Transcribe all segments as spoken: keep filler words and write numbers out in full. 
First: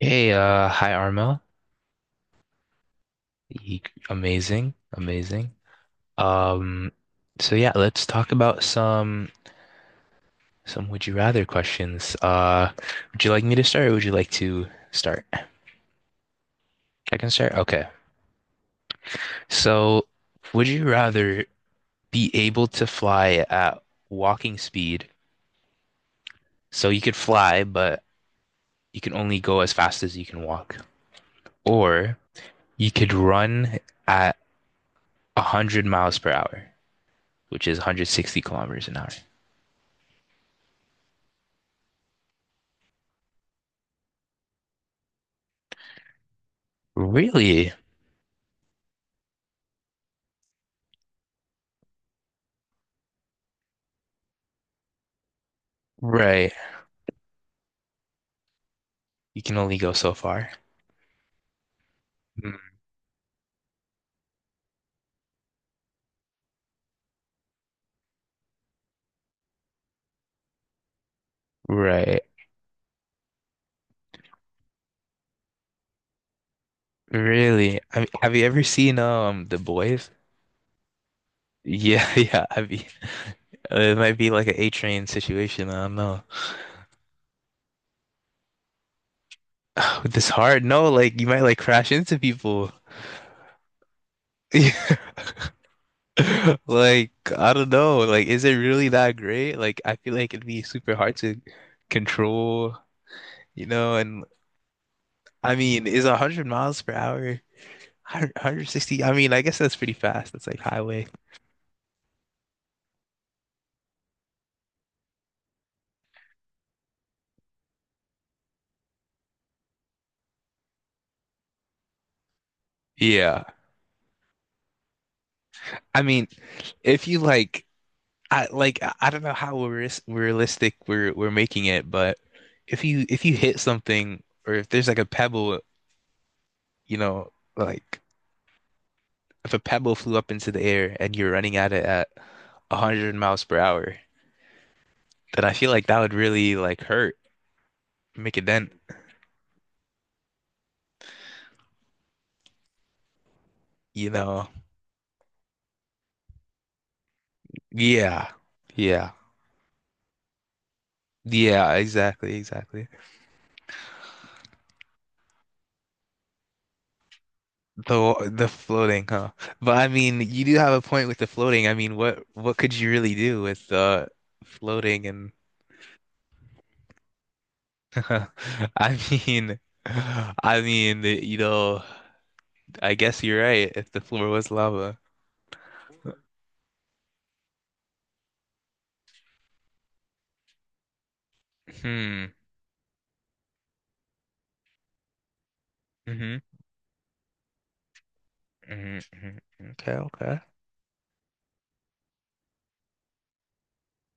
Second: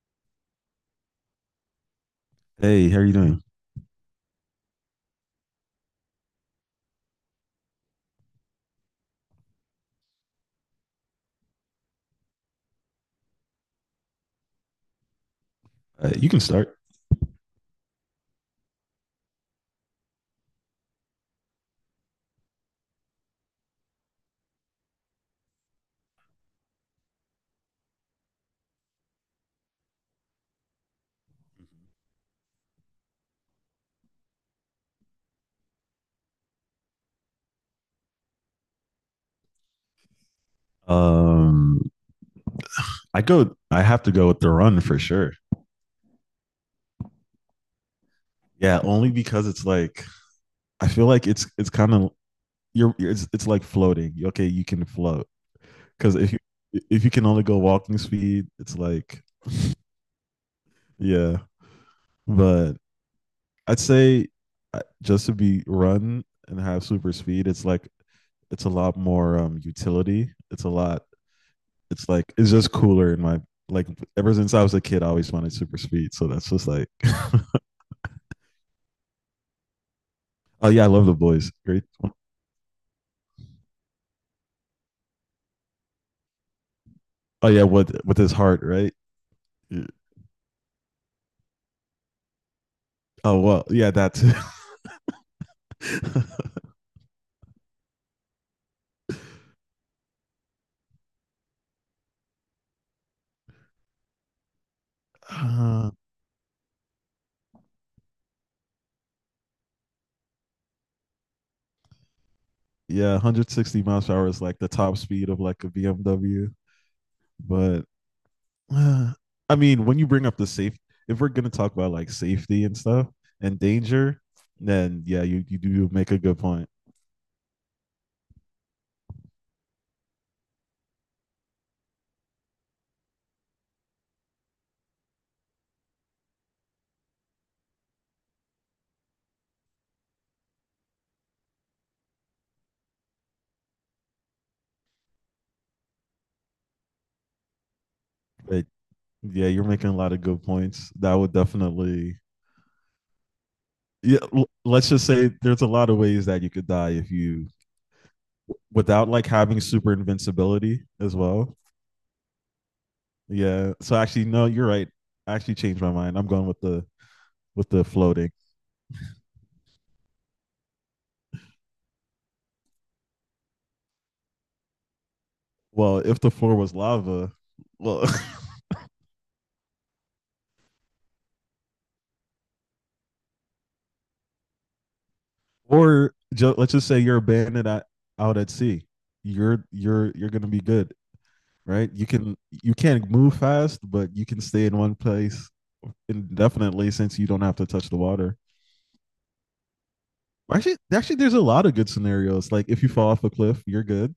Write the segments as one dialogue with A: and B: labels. A: Hey, uh, hi Arma.
B: Hey, how are you doing?
A: Ye- Amazing, amazing. Um, so yeah, let's talk about some some would you rather questions. Uh, would you like me to start or would you like to start?
B: Uh, you can start.
A: I can start. Okay. So, would you rather be able to fly at walking speed? So you could fly, but you can only go as fast as you can walk, or you could run at one hundred miles per hour, which is one hundred sixty kilometers an hour.
B: Um, I go. I have to go with the run for sure.
A: Really?
B: Yeah, only because it's like I feel like it's it's kind of you're you're- it's it's like floating. Okay, you can float because if you
A: Right.
B: if you can only go walking speed, it's like
A: You can only go so far.
B: yeah.
A: Mm.
B: But I'd say uh, just to be run and have super speed, it's like it's a lot more um utility. It's a lot. It's
A: Right.
B: like it's just cooler in my like ever since I was a kid, I always wanted super speed. So that's just like.
A: Really? I mean, have you ever seen um The Boys?
B: Oh yeah, I love the boys. Great
A: Yeah,
B: one.
A: yeah. I mean, it might be like an A train situation. I don't know.
B: Oh yeah, with with his heart, right? Yeah.
A: With this hard, no, like you might like crash into people.
B: Oh well, yeah, that's
A: Like, I don't know. Like, is it really that great? Like, I feel like it'd be super hard to control, you know, and I mean,
B: uh,
A: is one hundred miles per hour, one hundred sixty? I mean, I guess that's pretty fast. That's like highway.
B: yeah, one hundred sixty miles per hour is like the top speed of like a B M W. But uh, I mean, when you bring up the safe, if we're gonna talk about like safety and stuff
A: Yeah.
B: and danger, then yeah, you you do
A: I
B: make a
A: mean,
B: good point.
A: if you like I like I I don't know how realis- realistic we're we're making it, but if you if you hit something or if there's like a pebble, you know, like if a pebble flew up into the air and you're running at it at one hundred miles per hour, then I feel like that would really like hurt, make a
B: But
A: dent,
B: yeah, you're making a lot of good points. That would definitely
A: you
B: yeah.
A: know.
B: Let's just say there's a lot of ways that you could die if you
A: Yeah.
B: without
A: Yeah.
B: like having super invincibility as well.
A: Yeah, exactly, exactly.
B: Yeah. So actually, no, you're right. I actually changed my mind. I'm going with the with the
A: The
B: floating.
A: the floating, huh? But I mean, you do have a point with the floating. I mean, what what could you really do with uh floating and
B: Well, if the floor was lava, well,
A: I mean, I mean, the- you know, I guess you're right if the floor was lava.
B: or ju- let's just say you're abandoned at, out at sea, you're you're you're gonna be good, right? You
A: Hmm.
B: can you can't move fast, but you can stay in one place
A: Hmm,
B: indefinitely since you don't have to touch the water.
A: hmm, hmm. Okay, okay.
B: Actually, actually, there's a lot of good scenarios. Like if you fall off a cliff, you're good.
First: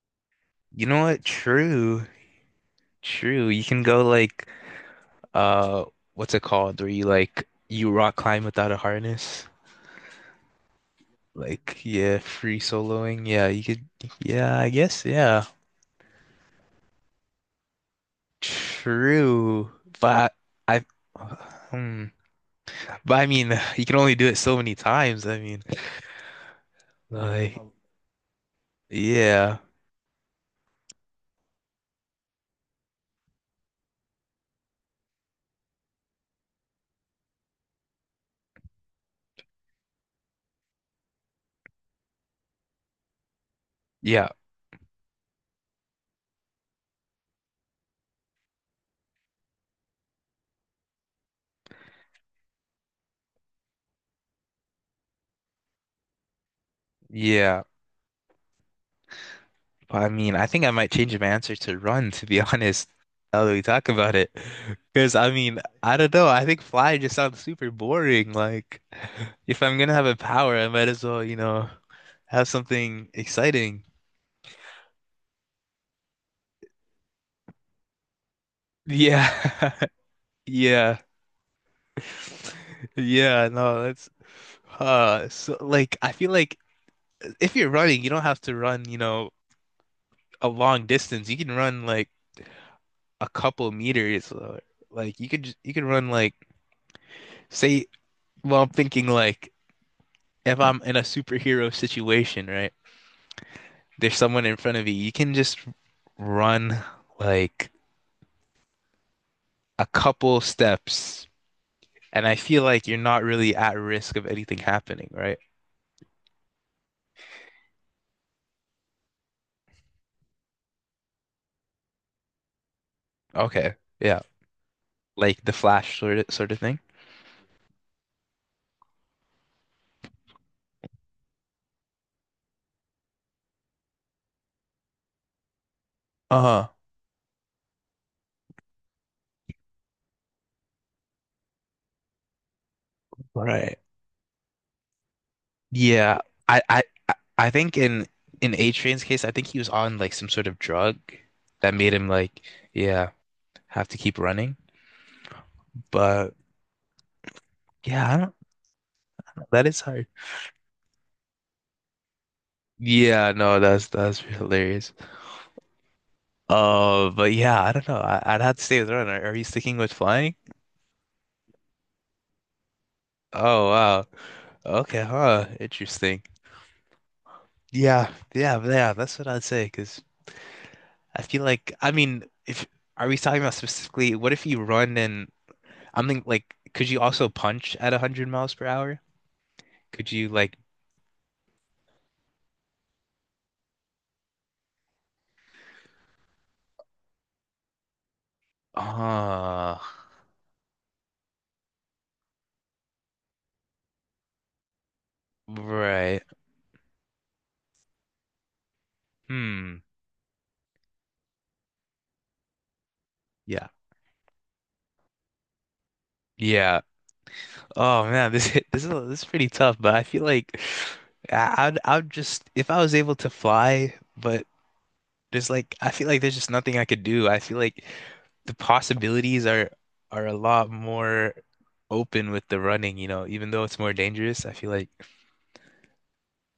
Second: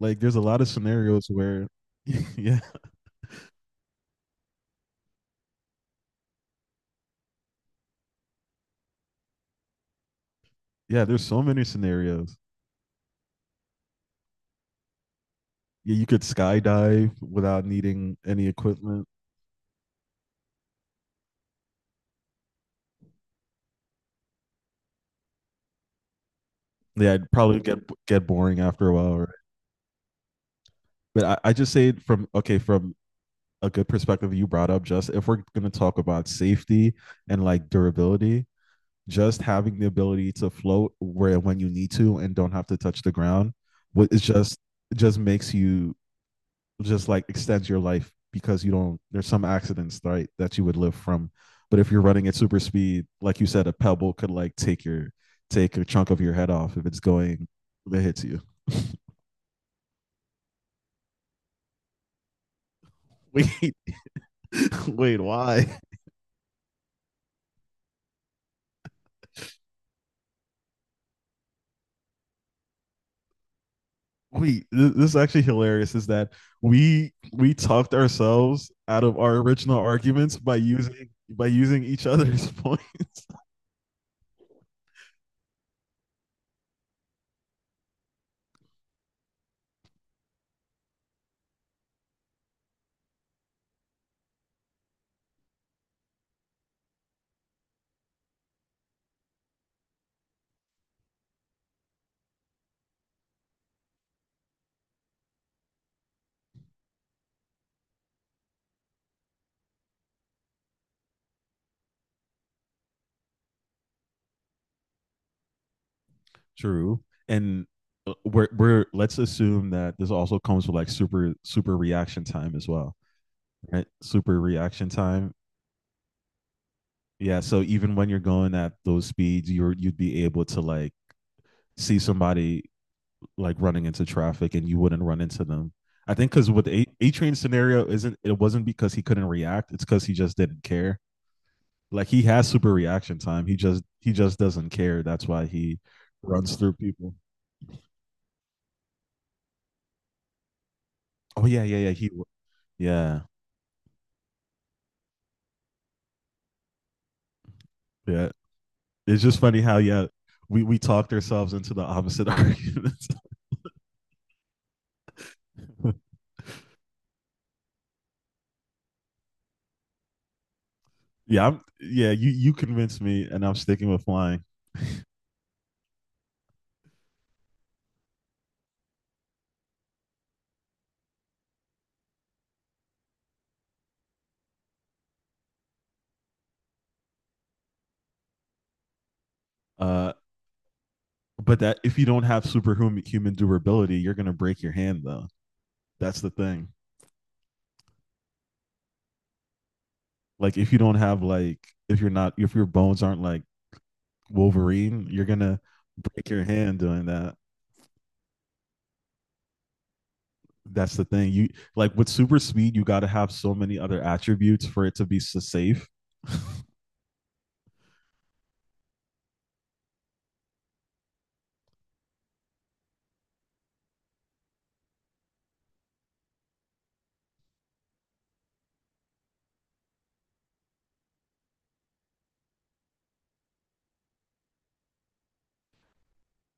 B: Like there's a lot of
A: You know what?
B: scenarios where
A: True.
B: yeah,
A: True. You can go like uh what's it called? Where you like you rock climb without a harness?
B: yeah, there's so many
A: Like yeah,
B: scenarios.
A: free soloing. Yeah, you could yeah, I guess yeah.
B: Yeah, you could skydive without needing any equipment.
A: True, but I, hmm, but I mean, you can only do it so many times. I mean,
B: Yeah, it'd
A: like,
B: probably
A: Um,
B: get get boring after a while, right?
A: yeah,
B: But I, I just say it from okay, from a good perspective you brought up, just if we're gonna talk about safety and like durability, just having the ability to float where when you need to and don't have to touch the ground, what is
A: yeah,
B: just it just makes you just like extends your life because you don't there's some accidents right that you would live from but if you're running at super speed like you said a pebble could like take your take a chunk of your head off if it's going
A: yeah.
B: that hits you.
A: But I mean, I think I might change my answer to run, to be honest, now that we
B: wait
A: talk about it. Because
B: wait
A: I mean,
B: why
A: I don't know. I think fly just sounds super boring. Like, if I'm gonna have a power, I might as well, you know, have something exciting.
B: wait, this is actually hilarious is that we we talked ourselves out of our
A: Yeah,
B: original arguments by
A: yeah,
B: using by using each other's points.
A: yeah. No, that's. Uh, so like I feel like if you're running, you don't have to run, you know, a long distance. You can run like a couple meters. Or, like you could just, you can run like say, well, I'm thinking like if I'm in a superhero situation, right? There's someone in front of you. You can just run like a couple steps, and I feel like you're not really at risk of anything happening, right?
B: True. And uh, we're we're let's assume that this also comes with like super super reaction time as well,
A: Okay.
B: right?
A: Yeah.
B: Super reaction time.
A: Like the Flash sort of sort of thing.
B: Yeah, so even when you're going at those speeds, you're you'd be able to like see somebody like running into traffic and you wouldn't run into them. I think because with
A: Uh-huh.
B: a train scenario isn't it wasn't because he couldn't react, it's because he just didn't care. Like he has super reaction time. He
A: Right.
B: just he just doesn't care. That's why he
A: Yeah,
B: runs
A: I
B: through
A: I
B: people.
A: I I think in in A-Train's case, I think he was on like some sort of drug
B: Oh yeah,
A: that
B: yeah, yeah.
A: made him
B: He
A: like, yeah,
B: yeah,
A: have to keep running. But yeah, I
B: yeah.
A: don't
B: It's just
A: know.
B: funny
A: That
B: how
A: is
B: yeah
A: hard.
B: we we talked ourselves into the opposite arguments.
A: Yeah, no, that's that's hilarious. Uh, but yeah, I don't know. I, I'd have to stay with Ron. Are, are you sticking with flying?
B: yeah, I'm yeah. You you convinced me, and I'm
A: Oh
B: sticking with
A: wow.
B: flying.
A: Okay, huh. Interesting. Yeah, yeah, yeah. That's what I'd say. Because I feel like, I mean, if are we talking about specifically, what if you run and I'm thinking like, could you also punch at one hundred miles per hour? Could
B: Uh,
A: you like,
B: but that if you don't have superhuman human durability, you're gonna break your hand though. That's the thing.
A: ah,
B: Like if you don't have like if you're not if your bones aren't like Wolverine, you're gonna
A: right.
B: break your hand doing that.
A: Hmm.
B: That's the thing. You like with super speed, you got to have so
A: Yeah.
B: many other attributes for it to be so safe.
A: Yeah. Oh man, this this is this is pretty tough, but I feel like I- I'd I'd just if I was able to fly, but there's like I feel like there's just nothing I could do. I feel like the possibilities are are a lot more open with the running, you know, even though it's more dangerous, I feel like.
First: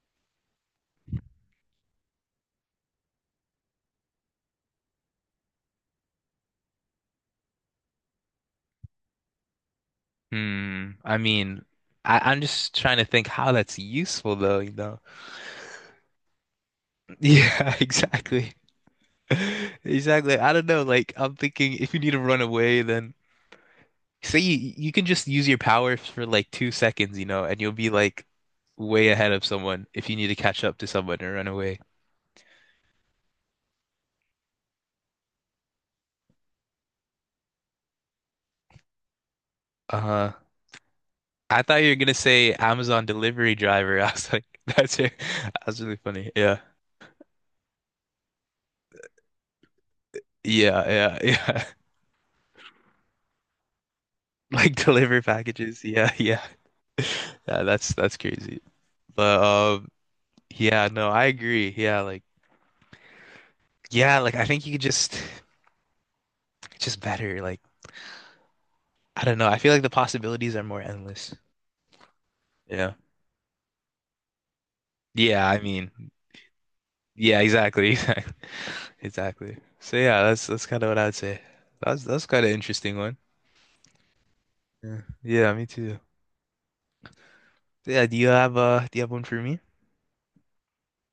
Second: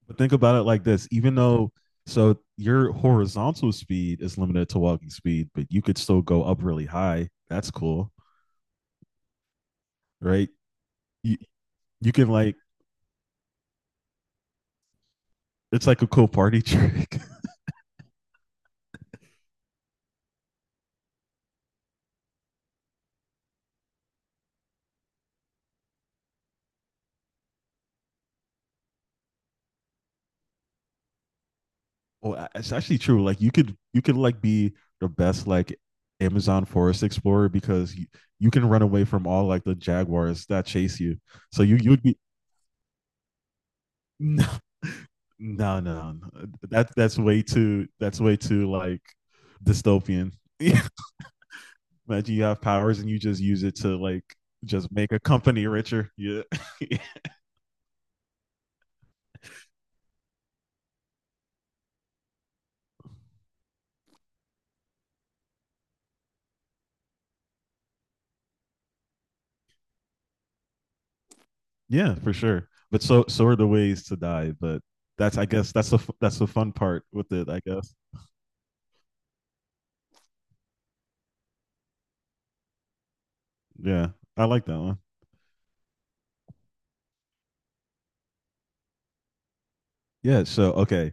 B: But think about it like this, even though so your horizontal speed is limited to walking speed, but you could still go up really high. That's cool, right?
A: Hmm. I
B: You
A: mean,
B: you
A: I,
B: can
A: I'm
B: like
A: just trying to think how that's useful though, you know?
B: it's like a cool party trick.
A: Yeah, exactly. Exactly. I don't know. Like, I'm thinking if you need to run away, then say you you can just use your power for like two seconds, you know, and you'll be like way ahead of someone if you need to catch up to someone or run away.
B: Oh, a- it's actually true. Like you could you could like be the best like Amazon Forest Explorer because you, you can run away from all like the
A: Uh,
B: jaguars that chase you.
A: I
B: So you
A: thought you were
B: you'd
A: gonna
B: be
A: say Amazon delivery driver. I was like,
B: no
A: that's it. That's
B: no
A: really
B: no no.
A: funny. Yeah.
B: That that's way too that's way too like dystopian.
A: Yeah, yeah, yeah.
B: Imagine you have powers and you just use it to like
A: Like
B: just make a
A: deliver
B: company
A: packages.
B: richer.
A: Yeah,
B: Yeah.
A: yeah. Yeah, that's that's crazy. But um yeah, no, I agree. Yeah, like yeah, like I think you could just just better. Like I don't know. I feel like the possibilities are more endless.
B: yeah, for sure.
A: Yeah.
B: But so so are the ways to die, but that's
A: Yeah,
B: I
A: I
B: guess
A: mean,
B: that's the that's the fun part with
A: yeah,
B: it, I
A: exactly.
B: guess.
A: Exactly. Exactly. So yeah, that's that's kind of what I'd say. That's that's kind of interesting one.
B: Yeah. I like that one.
A: Yeah. Yeah, me too. So, yeah, do you have uh do you have one for me?
B: Yeah, so okay.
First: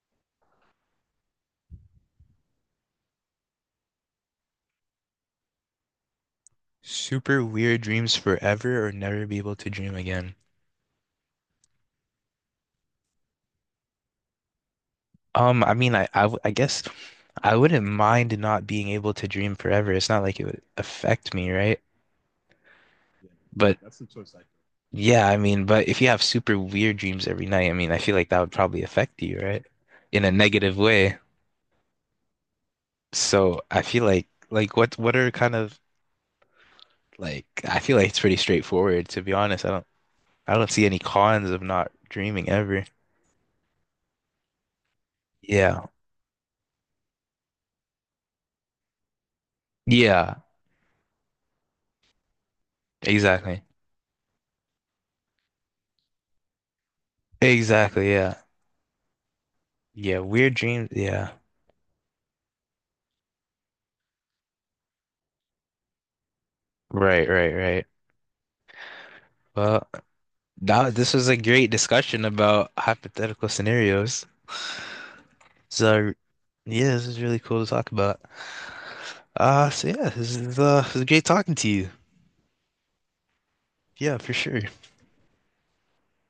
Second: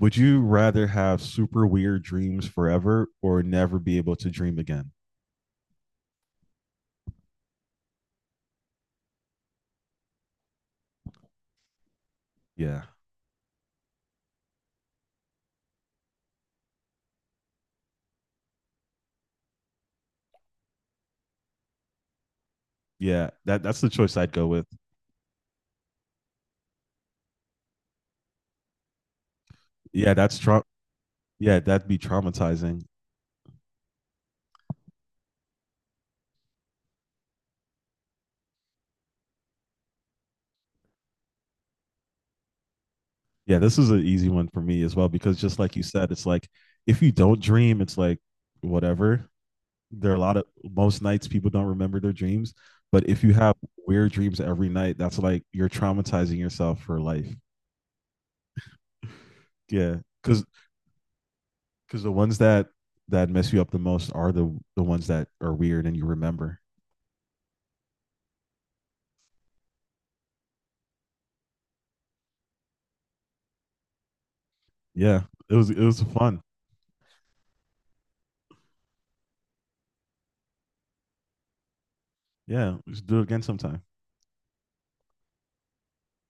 B: Would you rather have super weird dreams forever or never be able to dream again?
A: Super weird dreams forever or never be able to dream again?
B: Yeah.
A: Um, I mean, I, I, w- I guess I wouldn't mind not being able to dream forever. It's not like it would affect me, right?
B: Yeah, that
A: But
B: that's the choice I'd go with.
A: yeah, I mean, but if you have super weird dreams every night, I mean, I feel like that would probably affect you, right?
B: Yeah,
A: In a
B: that's tra-
A: negative way.
B: yeah, that'd be traumatizing.
A: So I feel like, like what, what are kind of like, I feel like it's pretty straightforward, to be honest. I don't, I don't see any cons of not dreaming ever.
B: Yeah, this is an easy one for me as well because just like you
A: Yeah.
B: said, it's like if you don't dream, it's like whatever. There are a
A: Yeah.
B: lot of most nights people don't remember their dreams, but if you have
A: Exactly.
B: weird dreams every night, that's like you're traumatizing yourself for life.
A: Exactly. Yeah.
B: Yeah,
A: Yeah.
B: because
A: Weird dreams. Yeah.
B: because the ones that that mess you up the most are the the ones that are weird and you remember.
A: Right. Right. Right. Well. Now, this was a great discussion about hypothetical scenarios.
B: Yeah, it was it was
A: So,
B: fun.
A: yeah, this is really cool to talk about. Uh, so yeah, this is uh, it was great talking to you.
B: Yeah, we should do it again sometime.
A: Yeah, for sure.